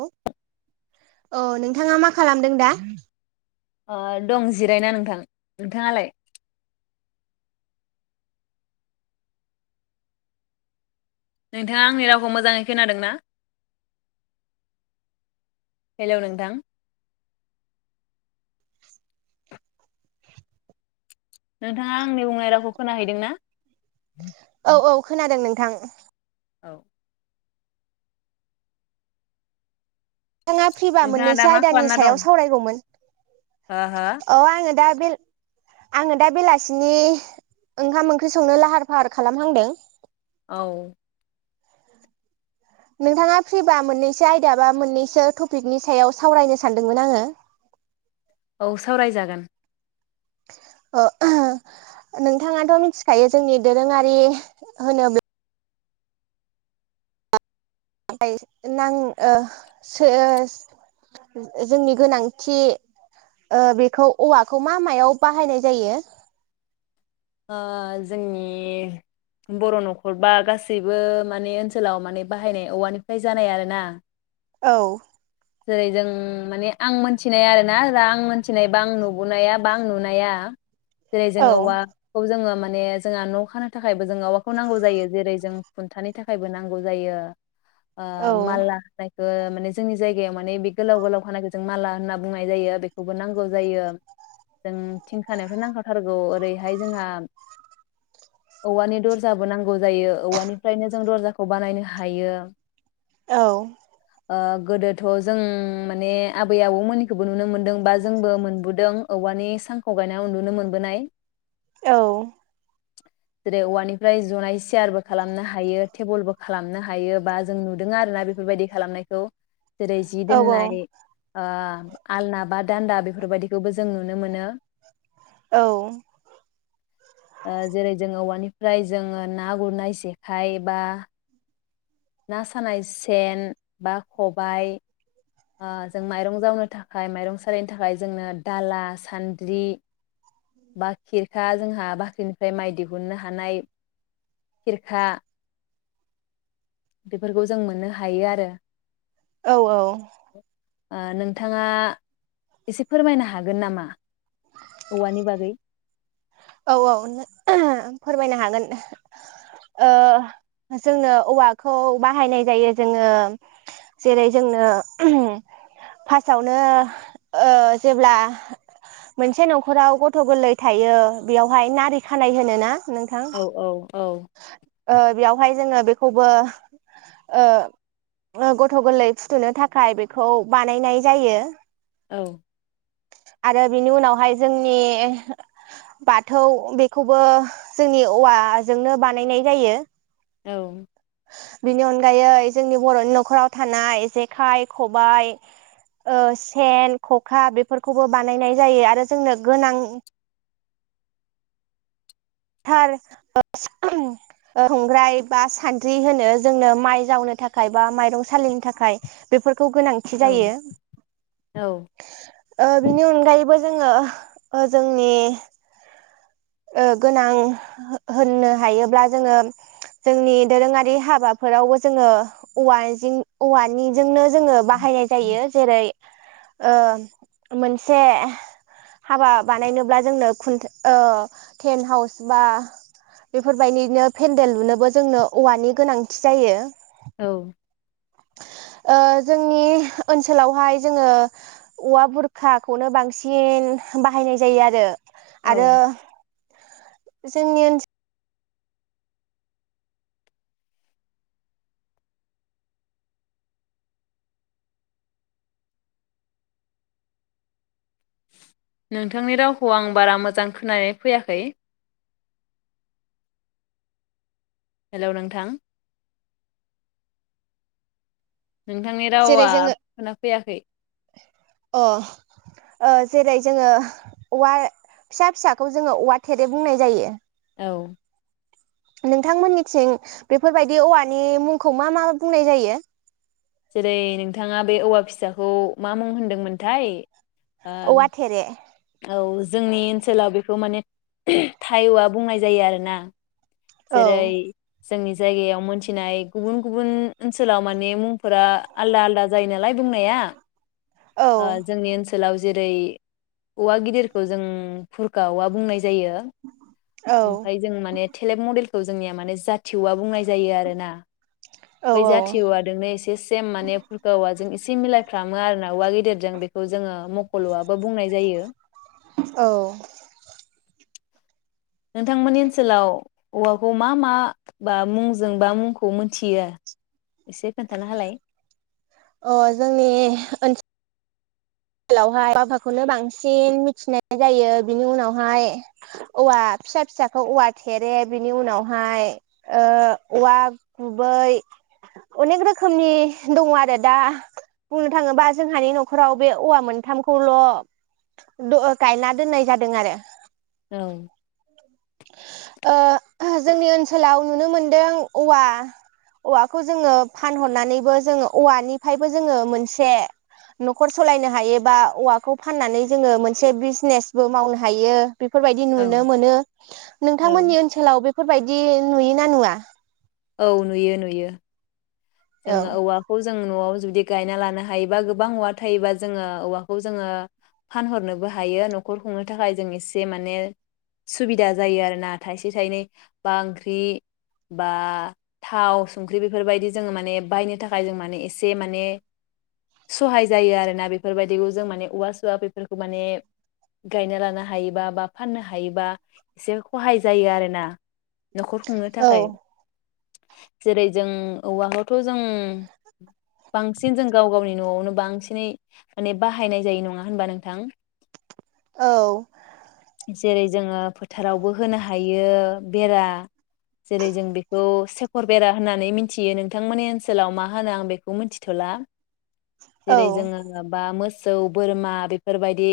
ओ-औ नोंथाङा मा खालामदों दा ओ दं जिरायना नोंथां नोंथाङालाय नोंथाङा आंनि रावखौ मोजाङै खोनादोंना हेल' नोंथां नोंथाङा आंनि बुंनाय रावखौ खोनाहैदों ना औ औ खोनादों नों थां औ नोंथाङा फ्रिबा नोंथाङा दा मोननैसो मा आयदानि खालामना सायाव दं सावरायगौमोन हो हो औ आङो दा बेल आङो दा बेलासिनि ओंखाम ओंख्रि संनो लाहार फाहार खालामहांदों औ नोंथाङा फ्रिबा मोननैसो आयदा बा मोननैसो टपिकनि सायाव सावरायनो सानदोंमोन आंङो औ सावरायजागोन ओ-ओह नोंथाङाथ मिथिखायो जोंनि दोरोङारि होनोब्ला [unintelligible] नां ओह सोहोस जोंनि गोनांथि ओ बेखौ औवाखौ मा मायाव बाहायनाय जायो ओह जोंनि बर नखर बा गासैबो माने ओनसोलाव माने बाहायनाय औवानिफ्राय जानाय आरोना औ जेरै जों माने आं मोन्थिनाय आरो ना रा आं मोन्थिनायबा आं नुबोनाया बा आं नुनाया जेरै औ जोङो औवाखौ जोङो मा माने जोंहा न' खानो थाखायबो जों औवाखौ नांगौ जायो जेरै जों खुन्थानि थाखायबो नांगौ जायो ओ औ माला होनाय ओ माने जोंनि जायगायाव माने बे गोलाव गोलाव खानायखौ जों माला होनना बुंनाय जायो बेखौबो नांगौ जायो जों थिंखानायफ्राय नांखाथारगौ ओरैहाय जोंहा औवानि दरजाबो नांगौ जायो औवानिफ्रायनो जों दरखौ बानायनो हायो, औ ओह गोदोद थ' जों माने आबै आबौमोननिखौबो नुनो मोनदों बा जोंबो मोनबोदों औवानि सांखौ गायनानै उन्दुनो मोनबोनाय। औ जेरै औवानिफ्राय जनाय चियारबो खालामनो हायो टेबोलबो खालामनो हायो बा जों नुदों आरो ना बेफोरबायदि खालामनायखौ, जेरै जि औ दोननारि ओ आलना बा दान्दा बेफोरबायदिखौबो जों नुनो मोनो औ ओ जेरै जोंङो औवानिफ्राय जोङो ना गुरनाय जेखाइ बा ना सानाय सेन बा खबाय ओ जों माइरं जावनो थाखाय माइरं सालिनो थाखाय जोंनो दाला सान्द्रि बा खिरखा जोंहा बाख्रिनिफ्राय माइ दिहुननो हानाय खिरखा बेफोरखौ जों मोननो हायो आरो। औ औ अह ओ नोंथाङा एसे फोरमायनो हागोन नामा औवानि बागै? औ औ फोरमायनो हागोन ओ जोंनो औवाखौ बाहायनाय जायो जोङो जेरै जोंनो फार्स्टआवनो ओ जेब्ला मोनसे नखराव गथ गोरलै थायो बेयावहाय नारि हानाय होनो ना? औ औ औ ओ बेयावहाय जोङो बेखौबो ओ गथ गोरलै फुथुनो थाखाय बेखौ बानायनाय जायो औ आरो बिनि उनावहाय जोंनि बाथौ बेखौबो जोंनि औवा जोंनो बानायनाय जायो। औ बेनि अनगायै जोंनि बर'नि नख'राव थानाय जेखाइ खबाइ ओ सेन खखा बेफोरखौबो बानायनाय जायो आरो जोंनो गोनां थार [inaudible] संग्राय बा सान्द्रि होनो जोंनो माइ जावनो थाखाय बा माइरं सालिनो थाखाय बेफोर गोनांथि औ जायो औ ओ बिनि अनगायैबो जोङो जोंनि ओ गोनां होननो हायोब्ला जोङो जोंनि दोरोङारि हाबाफोरावबो जोङो औवा औवानिजोंनो जोङो बाहायनाय जायो जेरै ओ मोनसे हाबा बानायनोब्ला जोंनो खुन ओ टेन्ट हाउस बा बेफोर बायदिनो पेन्देल लुनोबो जोंनो औवानि गोनांथि जायो औ ओ जोंनि ओनसोलावहाय जोङो औवा बुरखाखौनो बांसिन बाहायनाय जायो आरो। आरो औ जोंनि ओन नोंथांनि रावखौ आं बारा मोजां खोनानानै फैयाखै हेल नोंथां नोंथांनि जेरै रावा जोङो खोना फैयाखै अ जेरै जोङो औवा फिसा फिसाखौ जोङो औवा थेरेब बुंनाय जायो औ नोंथांमोननिथिं बेफोर बायदि औवानि मुंखौ मा मा बुंनाय जायो? जेरै नोंथाङा बे औवा फिसाखौ मा मुं होनदोंमोनथाय? ओ औवा थेरे औ जोंनि ओनसोलाव बेखौ माने थाय औवा बुंनाय जायो आरो ना औ जेरै जोंनि जायगायाव मोनथिनाय गुबुन गुबुन ओनसोलाव माने मुंफोरा आलदा आलदा जायो नालायनाय बुंनाया औ जोंनि ओनसोल ओनसोलाव जेरै औवा गिदिरखौ जों फुरखा औवा बुंनाय जायो जायो औ ओमफ्राय जों माने थेलेब मडेल जोंनिया माने जाथिवा बुंनाय जा जायो आरोना औ बै जाथि औवा जोंनो एसे सेम माने फुरखा औवाजों - सि मिलायफ्रामो आरोना औवा गेदेरजों बेखौ जोङो मखल औवाबो बुंनाय जायो। औ नोंथांमोननि ओनसोलाव औवाखौ मा मा बा मुंजों बा मुंखौ मोनथियो एसे खोन्थाना होलाय। अ जोंनि ओनसो आथिखालावहाय औवा [unintelligible] खौनो बांसिन मिथिनाय जायो बिनि उनावहाय औवा फिसा फिसाखौ औवा थेरे बिनि उनावहाय ओ औवा गुबै अनेक रोखोमनि दङ आरो दा बुंनो थाङोबा जोंहानि नखराव बे औवा मोनथामखौल द गायना दोननाय जादों आरो। औ ओ ओह जोंनि ओनसोलाव नुनो मोनदों औवा औवाखौ जोङो फानहरनानैबो जोङो औवानिफायबो जोङो मोनसे न'खर सलायनो हायो बा औवाखौ फाननानै जोङो मोनसे बिजनेसबो मावनो हायो। बेफोरबायदि नुनो मोनो। औ नोंथांमोननि ओनसोलाव बेफोरबायदि नुयो ना नुवा औ नुयो नुयो औ जोंङो औवाखौ जों नआव जुदि गायना लानो हायोबा गोबां औवा थायोबा जोङो औवाखौ जोङो फानहरनोबो हायो नखर खुंनो थाखाय जों एसे माने सुबिदा जायो आरोना थाइसे थाइनै बा ओंख्रि बा थाव संख्रि बेफोरबायदि जोङो माने बायनो थाखाय जों माने एसे माने सहाय जायो आरोना बेफोरबायदिखौ जों माने औवा सुवा बेफोरखौ माने गायना लानो हायोबा बा फाननो हायोबा एसे हहाय जायो आरोना। नखर खुंनो औ थाखाय जेरै जों औवा खौथ जों बांसिन जों गाव गावनि न'आवनो बांसिनै माने बाहायनाय जायो नंङा होनबा नोंथां? औ जेरै जोङो फोथारावबो होनो हायो बेरा जेरै जों बेखौ सेकर बेरा होननानै मि मिथियो नोंथांमोननि ओनसोलाव मा होनो आं बेखौ मिथिथला औ जेरै जोंङो बा मोस सौ बोरमा बेफोरबायदि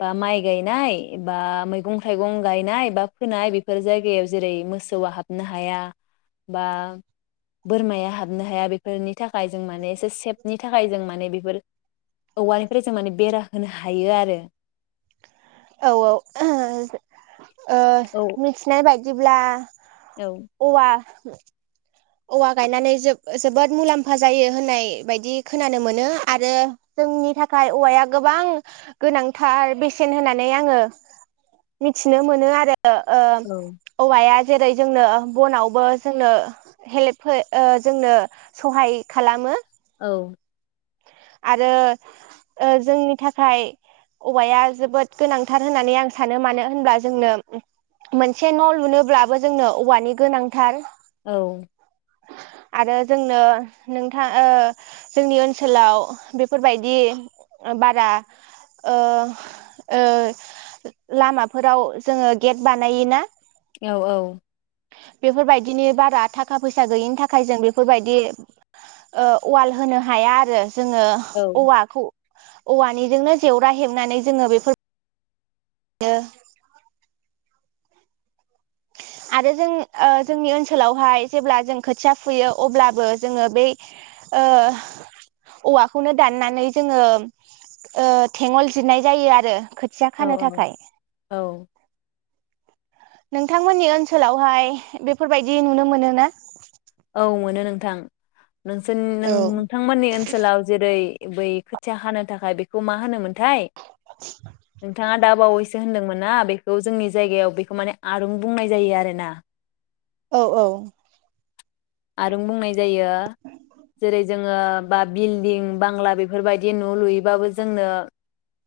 बा माइ गायनाय बा मैगं थाइगं गायनाय बा फोनाय बेफोर जायगायाव जेरै मोसौआ हाबनो हाया बा बोरमाया हाबनो हाया बेफोरनि थाखाय जों माने एसे सेफनि थाखाय जों माने बेफोर औवानिफ्राय जों माने बेरा होनो हायो आरो। औ औे ओ औ मिथिनाय बाय जेब्ला औ औवा हो औवा गायनानै जोब जोबोद मुलाम्फा जायो होननाय बायदि खोनानो मोनो आरो जोंनि थाखाय औवाया गोबां गोनांथार बेसेन होननानै आंङो मिथिनो मोनो आरो। ओ ओ औ औवाया जेरै जोंनो बनावबो जोंनो हेल्प हो ओ जोंनो सहाय खालामो। औ औ आरो ओ जोंनि थाखाय औवाया जोबोद गोनांथार होननानै आं सानो मानो होनब्ला जोंनो मोनसे न' लुनोब्लाबो जोंनो औवानि गोनांथार। औ आरो जोंनो नोंथाङ ओ जोंनि ओनसोलाव बेफोरबायदि बारा ओ ओ लामाफोराव जोङो गेट बानायोना औ औ बेफोरबायदिनो बारा थाखा फैसा गैयिनि थाखाय जों बेफोरबायदि ओ वाल होनो हाया आरो जोंङो औ औवाखौ औवानिजोंनो जेवरा हेबनानै जोङो बेफोर बियो आरो जों ओ जोंनि ओनसोलावहाय जेब्ला जों खोथिया फुयो अब्लाबो जोङो बे औ औवाखौनो दाननानै जोङो ओ थेङल जिदनाय जायो आरो खोथिया खानो औ थाखाय औ नोंथांमोननि ओनसोलावहाय बेफोरबायदि नुनो मोनो ना? औ मोनो नोंथां नोंसोर नों औ नोंथांमोननि ओनसोलाव जेरै बै खोथिया हानो थाखाय बेखौ मा होनोमोन थाय नोंथाङा दा बावैसो होन्दोंमोन ना बेखौ जोंनि जायगायाव बेखौ माने आरुं बुंनाय जायो आरोना। औ औ आरुं बुंनाय जायो जेरै जोङो बा बिल्डिं बांला बेफोरबायदि न लुयोबाबो जोंनो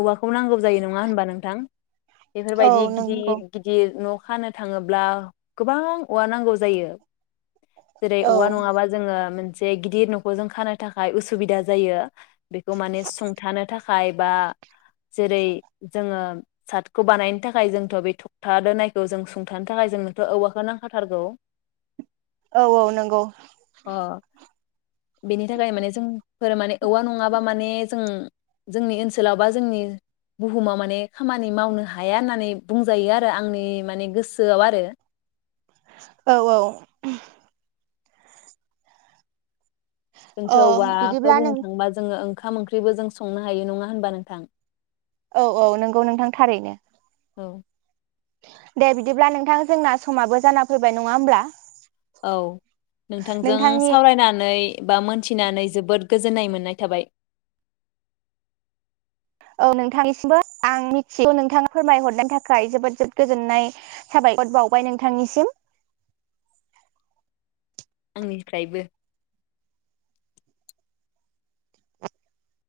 औवा खौबौ नांगौ जायो नङा होनबा नोंथां औ बेफोरबायदि गिदिर नंगौ गिदिर न' खानो थाङोब्ला गोबां औवा नांगौ जायो। जेरै औ औवा नङाबा जोङो मोन से गिदिर नखौ जों खानो थाखाय उसुबिदा जायो बेखौ माने सुंथानो थाखाय थाखाय बा जेरै जोङो सातखौ बानायनो थाखाय जोंथ' बे थखथा दोनायखौ जों सुंथानो थाखाय जोंनोथ' औवाखौ नांखाथारगौ। औ औ नंगौ अ बेनि थाखाय माने जोंफोर माने औवा नङाबा माने जों जोंनि ओनसोलाव बा जोंनि बुहुमाव माने खामानि मावनो हाया होननानै बुंजायो आरो आंनि माने गोसोआव आरो औ औ। जोंथ अ औवाखौ बिदिब्ला बुंनो नों थाङोबा जोङो ओं ओंखाम ओंख्रिबो जों संनो हायो नङा होनबा नोंथां। औ औ नंगौ नोंथां थारैनो। औ दे बिदिब्ला नोंथां जोंना समाबो जाना फैबाय नङा होमब्ला। औ नोंथांजों नोंथांनि सावरायनानै बा मोनथिनानै जोबोद गोजोननाय मोननाय थाबाय। औ नोंथांनिसिमबो आं मिथिगो नोंथाङा फोरमायहरनाय थाखाय जोबोद जोबोद गोजोननाय थाबाय साबायखर बावबाय नोंथांनिसिम आंनिफ्रायबो